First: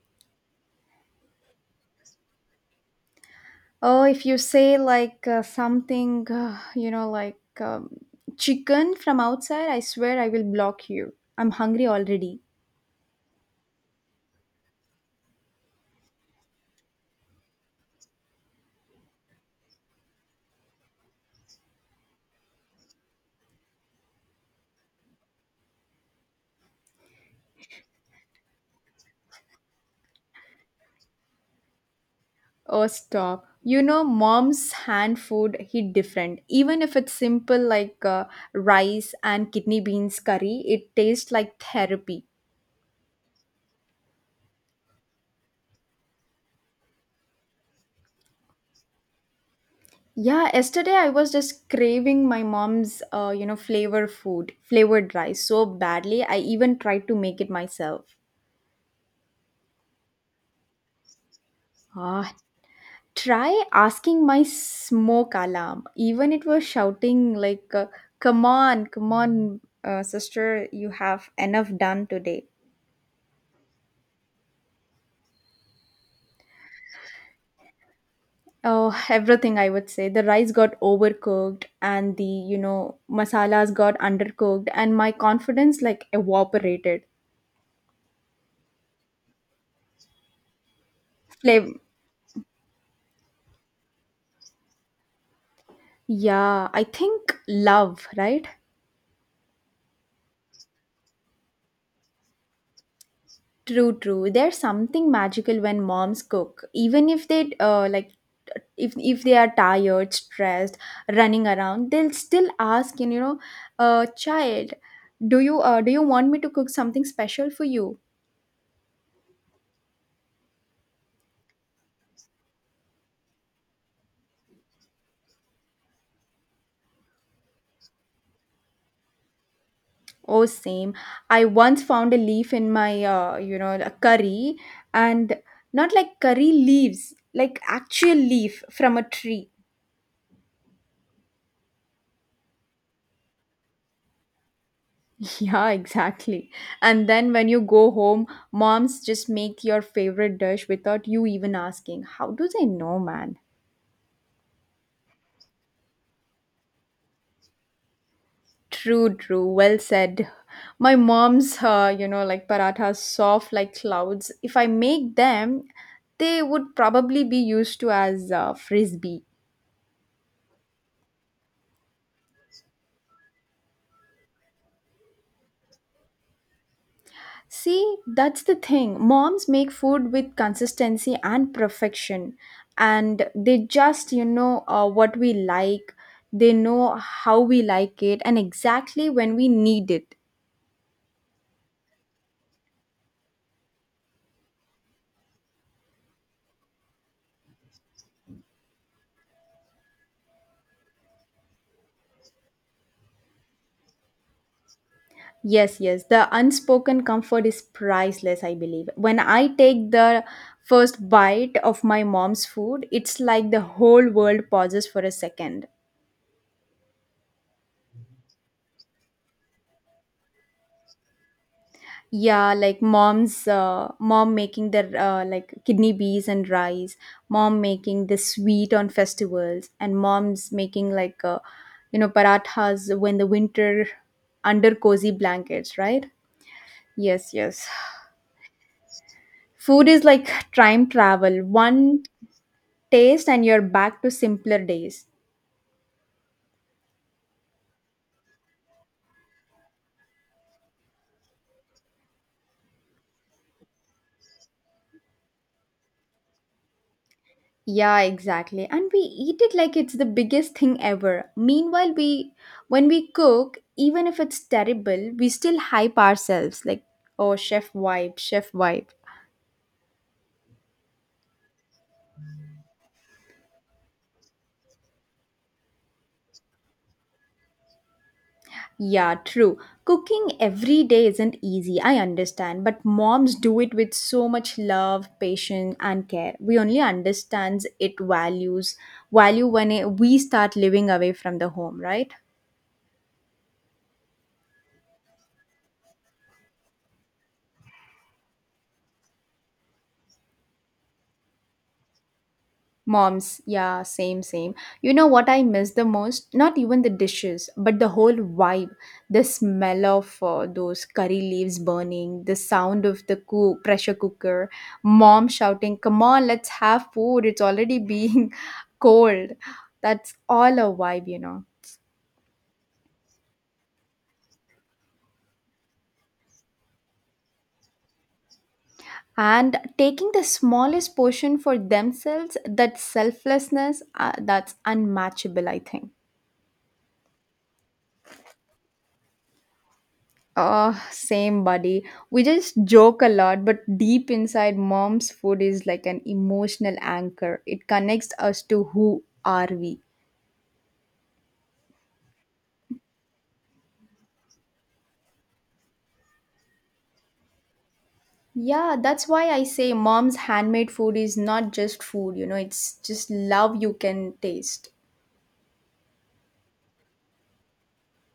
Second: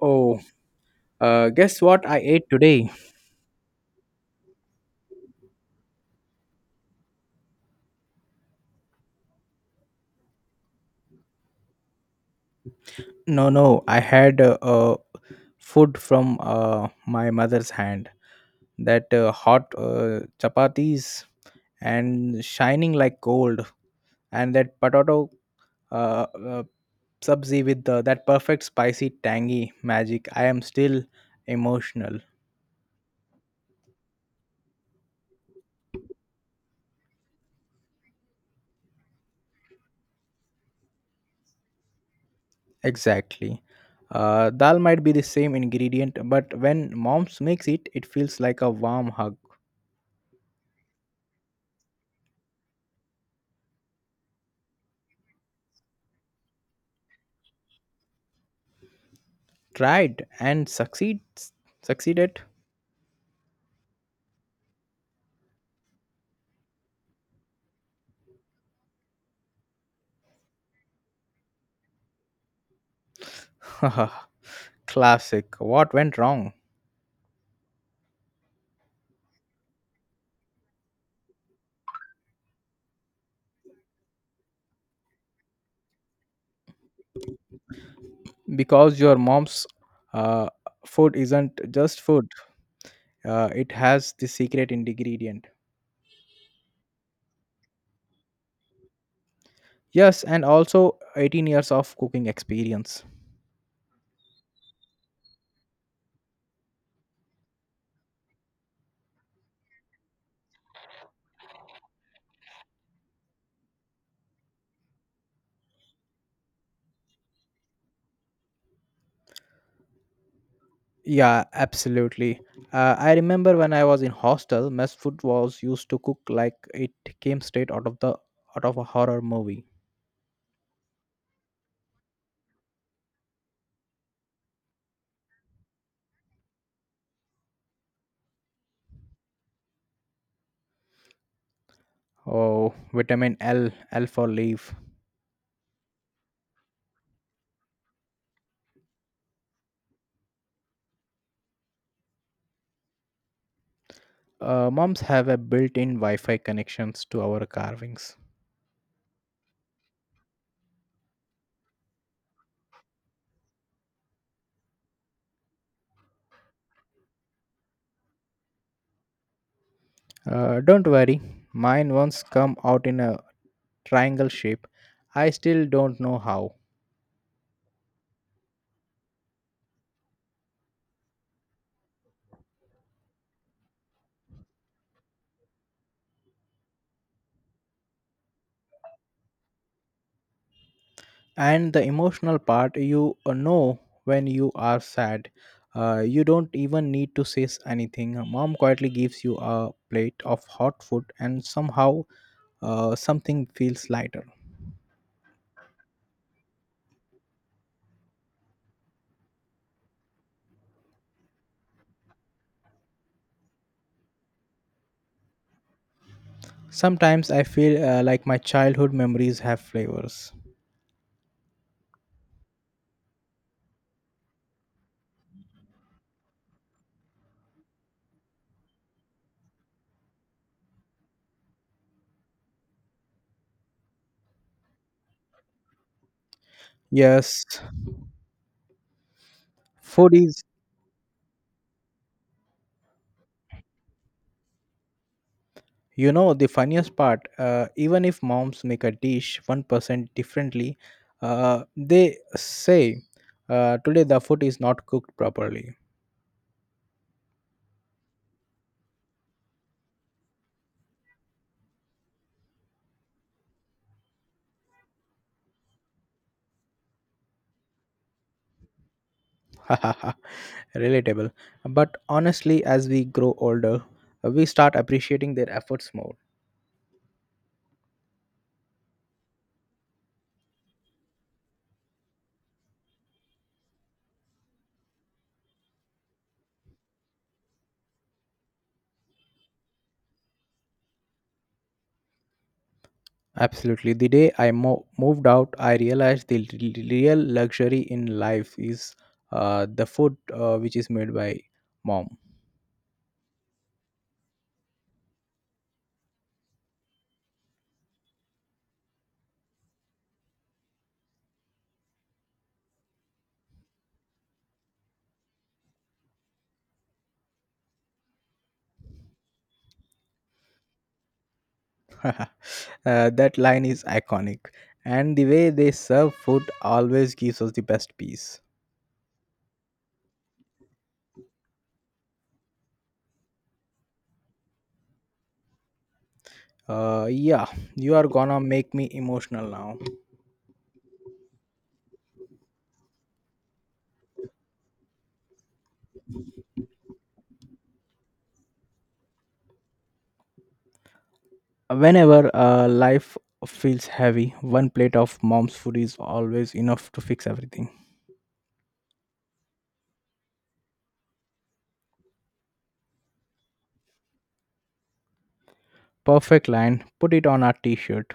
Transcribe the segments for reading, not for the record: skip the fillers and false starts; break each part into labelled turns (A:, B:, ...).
A: Oh, guess what I ate today?
B: Oh, if you say like something, chicken from outside, I swear I will block you. I'm hungry already.
A: No, no, I had food from my mother's hand. That hot chapatis and shining like gold, and that potato uh, uh, sabzi with that perfect spicy tangy magic. I am still emotional.
B: Oh, stop. You know, mom's hand food hit different. Even if it's simple like rice and kidney beans curry, it tastes like therapy.
A: Exactly. Dal might be the same ingredient, but when mom's makes it, it feels like a warm hug.
B: Yeah, yesterday I was just craving my mom's flavor food, flavored rice so badly. I even tried to make it myself.
A: Tried and succeeds
B: Ah,
A: Succeeded.
B: try asking my smoke alarm even it was shouting like come on, come on, sister, you have enough done today.
A: Classic, what went wrong?
B: Oh, everything, I would say the rice got overcooked and the, you know, masalas got undercooked and my confidence like evaporated.
A: Because your mom's uh, food isn't
B: Flame,
A: just food. It has the secret ingredient.
B: yeah, I think love, right?
A: Yes, and also 18 years of cooking experience.
B: True, true. There's something magical when moms cook, even if they like, if they are tired, stressed, running around, they'll still ask, you know, child, do you want me to cook something special for you?
A: Yeah, absolutely. I remember when I was in hostel, mess food was used to cook like it came straight out of the out of a horror movie.
B: Oh, same. I once found a leaf in my a curry, and not like curry leaves, like actual leaf from a tree.
A: Oh, vitamin L for leaf.
B: Yeah, exactly. And then when you go home, moms just make your favorite dish without you even asking. How do they know, man?
A: Moms have a built-in Wi-Fi connections to our carvings.
B: True, true. Well said. My mom's parathas, soft like clouds. If I make them, they would probably be used to as frisbee.
A: Don't worry, mine once come out in a triangle shape. I still don't know how.
B: See, that's the thing. Moms make food with consistency and perfection, and they just, you know, what we like, they know how we like it, and exactly when we need it.
A: And the emotional part, you know, when you are sad. You don't even need to say anything. Mom quietly gives you a plate of hot food, and somehow something feels lighter.
B: Yes, yes, the unspoken comfort is priceless, I believe. When I take the first bite of my mom's food, it's like the whole world pauses for a second.
A: Sometimes I feel like my childhood memories have flavors.
B: Yeah, like mom making their like kidney beans and rice, mom making the sweet on festivals, and mom's making like parathas when the winter under cozy blankets, right? Yes,
A: Yes,
B: yes. Food is
A: food
B: like
A: is.
B: time travel, one taste and you're back to simpler days.
A: You know, the funniest part, even if moms make a dish 1% differently, they say, today the food is not cooked properly.
B: Yeah, exactly. And we eat it like it's the biggest thing ever. Meanwhile, we when we cook, even if it's terrible, we still hype ourselves like, oh, chef vibe, chef vibe.
A: Relatable. But honestly, as we grow older, we start appreciating their efforts more.
B: Yeah, true. Cooking every day isn't easy, I understand, but moms do it with so much love, patience, and care. We only understands it value when we start living away from the home, right?
A: Absolutely. The day I moved out, I realized the real luxury in life is the food which is made by mom.
B: Moms, yeah, same, same. You know what I miss the most? Not even the dishes, but the whole vibe. The smell of those curry leaves burning, the sound of the pressure cooker, mom shouting, come on, let's have food. It's already being cold. That's all a vibe, you know.
A: That line is iconic, and the way they serve food always gives us the best piece.
B: And taking the smallest portion for themselves, that selflessness, that's unmatchable, I think.
A: Yeah, you are gonna make me emotional now.
B: Same, buddy. We just joke a lot, but deep inside, mom's food is like an emotional anchor. It connects us to who are we.
A: Whenever life feels heavy, one plate of mom's food is always enough to fix everything.
B: Yeah, that's why I say mom's handmade food is not just food, you know, it's just love you can taste.
A: Perfect line. Put it on a t-shirt.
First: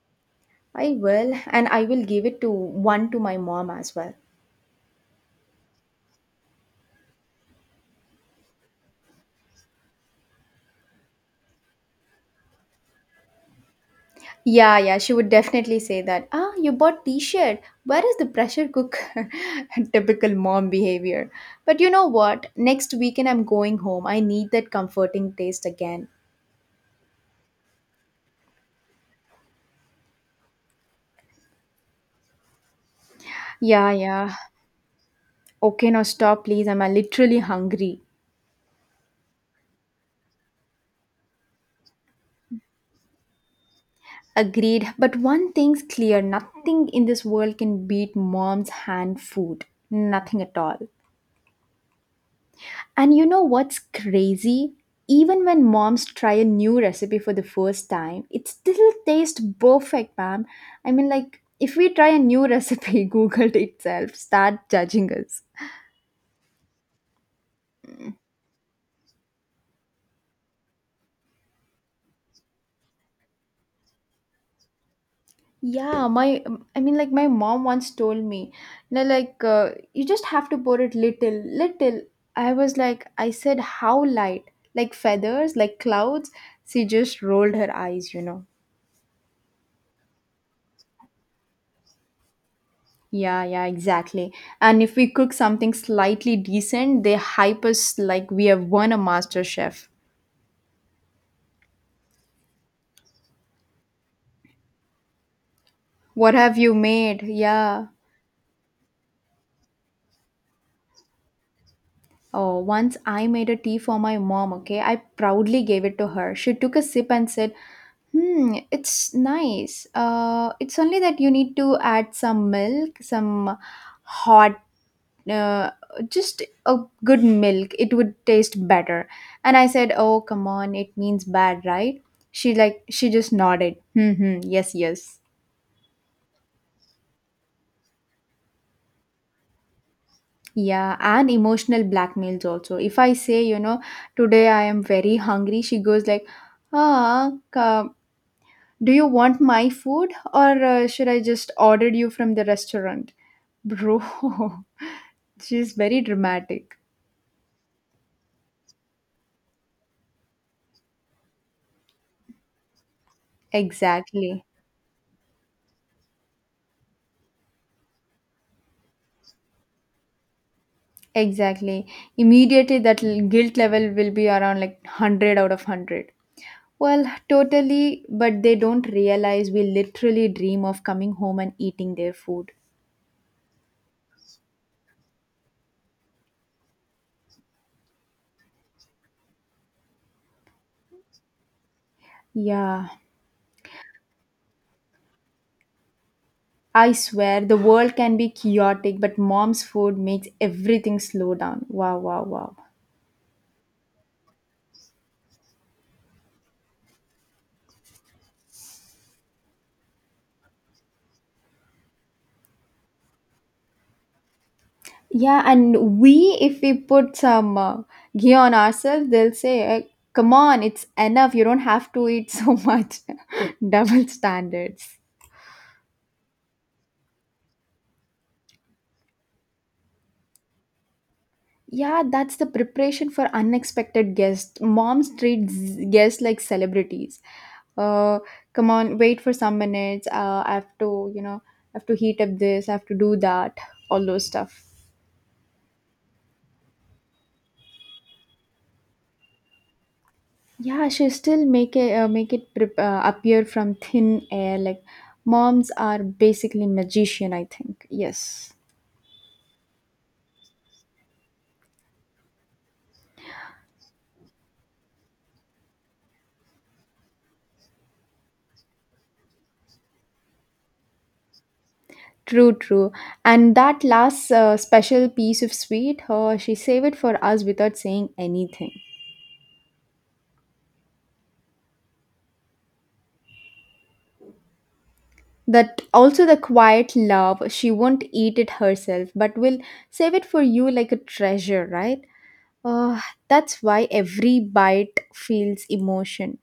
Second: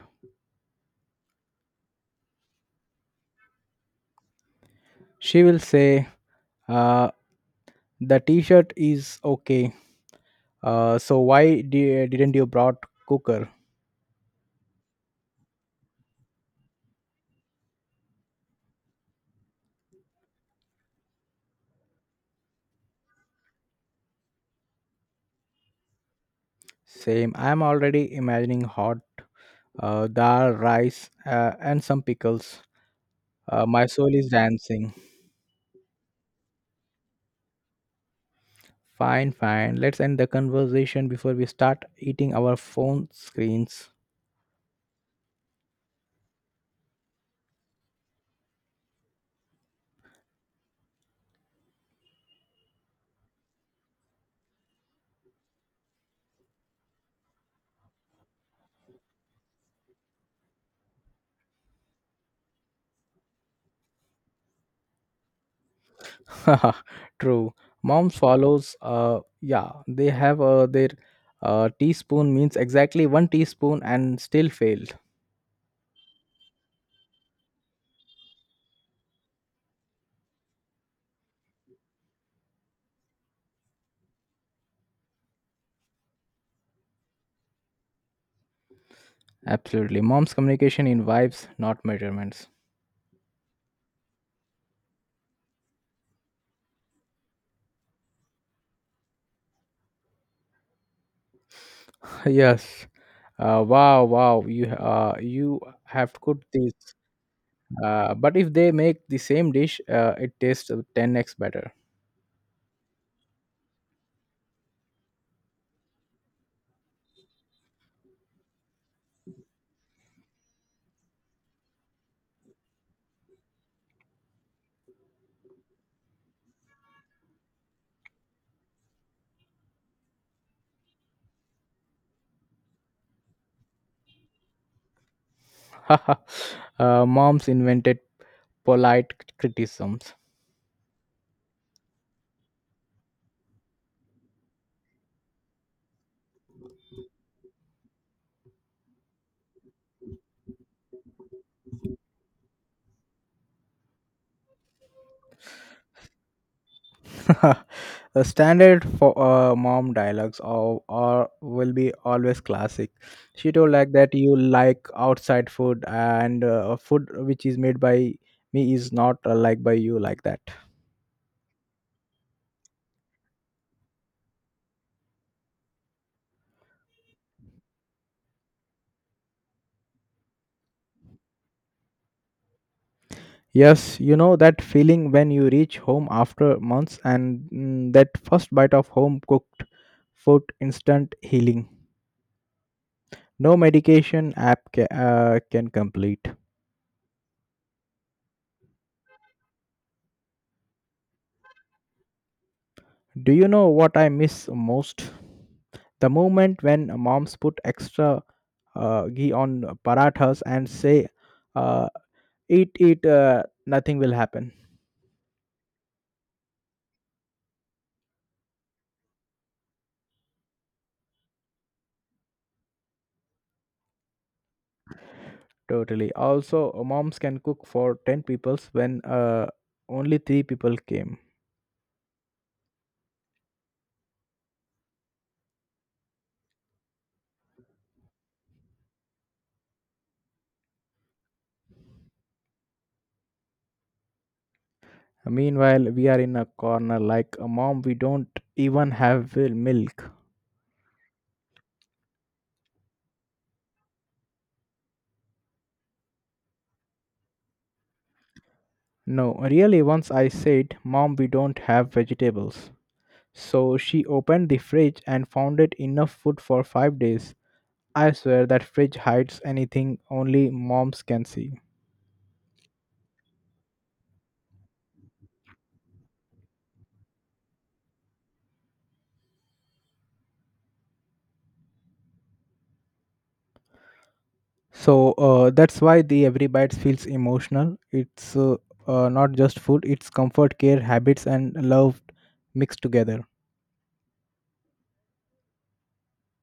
B: I will, and I will give it to one to my mom as well.
A: She will say, uh, "The t-shirt is okay. So why didn't you brought cooker?"
B: Yeah, yeah, she would definitely say that. Ah, you bought t-shirt. Where is the pressure cooker? Typical mom behavior. But you know what? Next weekend I'm going home. I need that comforting taste again.
A: Same. I'm already imagining hot dal, rice, and some pickles. My
B: Yeah,
A: soul is
B: yeah.
A: dancing.
B: Okay, now stop, please. I'm literally hungry.
A: Fine, fine. Let's end the conversation before we start eating our phone screens.
B: Agreed. But one thing's clear, nothing in this world can beat mom's hand food. Nothing at all. And you know what's crazy? Even when moms try a new recipe for the first time, it still tastes perfect, ma'am. I mean, like, if we try a new recipe, Google itself start judging us.
A: True. Moms follows. Yeah, they have their teaspoon means exactly one teaspoon and still failed.
B: Yeah, my, I mean, like, my mom once told me, you know, like, you just have to pour it little, little. I was like, I said, how light? Like feathers, like clouds. She just rolled her eyes, you know.
A: Absolutely. Mom's communication in vibes, not measurements.
B: Yeah, yeah, exactly. And if we cook something slightly decent, they hype us like we have won a master chef.
A: Yes. Wow, wow. You you have
B: What
A: cooked
B: have
A: this.
B: you made? Yeah.
A: But if they make the same dish, it tastes 10x better.
B: Oh, once I made a tea for my mom, okay? I proudly gave it to her. She took a sip and said, hmm, it's nice. It's only that you need to add some milk, some hot uh, just a good milk, it would taste better. And I said, oh, come on, it means bad, right? She, like, she just nodded, hmm, yes, yes.
A: Moms invented polite criticisms.
B: Yeah, and emotional blackmails also. If I say, you know, today I am very hungry, she goes like, ah, do you want my food, or should I just order you from the restaurant, bro? She's very dramatic.
A: The standard for mom dialogues or will be always classic. She told like that you
B: Exactly.
A: like outside food and food which is made by me is not liked by you, like that.
B: Exactly. Immediately, that guilt level will be around like 100 out of 100. Well, totally, but they don't realize we literally dream of coming home and eating their food.
A: Yes, you know that feeling when you reach home after months and that first bite of home cooked food, instant healing.
B: Yeah,
A: No medication app can complete.
B: I swear the world can be chaotic, but mom's food makes everything slow down. Wow, wow, wow.
A: Do you know what I miss most? The moment when moms put extra ghee on parathas and say, uh, eat, eat, nothing will happen.
B: Yeah, and we, if we put some ghee on ourselves, they'll say, eh, come on, it's enough. You don't have to eat so much. Double standards.
A: Totally. Also, moms can cook for 10 peoples when only 3 people came.
B: Yeah, that's the preparation for unexpected guests. Moms treat guests like celebrities. Uh, come on, wait for some minutes. I have to, you know, I have to heat up this. I have to do that. All those stuff.
A: Meanwhile, we are in a corner like a mom, we don't even have milk.
B: Yeah, she still make it prep appear from thin air. Like moms are basically magician, I think. Yes.
A: No, really, once I said, Mom, we don't have vegetables. So she opened the fridge and found it enough food for 5 days. I swear that fridge hides anything only moms can see.
B: True, true. And that last special piece of sweet, she saved it for us without saying anything.
A: So that's
B: That
A: why the
B: also the
A: Every Bite
B: quiet
A: feels
B: love, she
A: emotional.
B: won't
A: It's
B: eat it herself,
A: not
B: but will
A: just food, it's
B: save it for
A: comfort,
B: you
A: care,
B: like a
A: habits, and
B: treasure,
A: love
B: right?
A: mixed
B: Uh,
A: together.
B: that's why every bite feels emotion.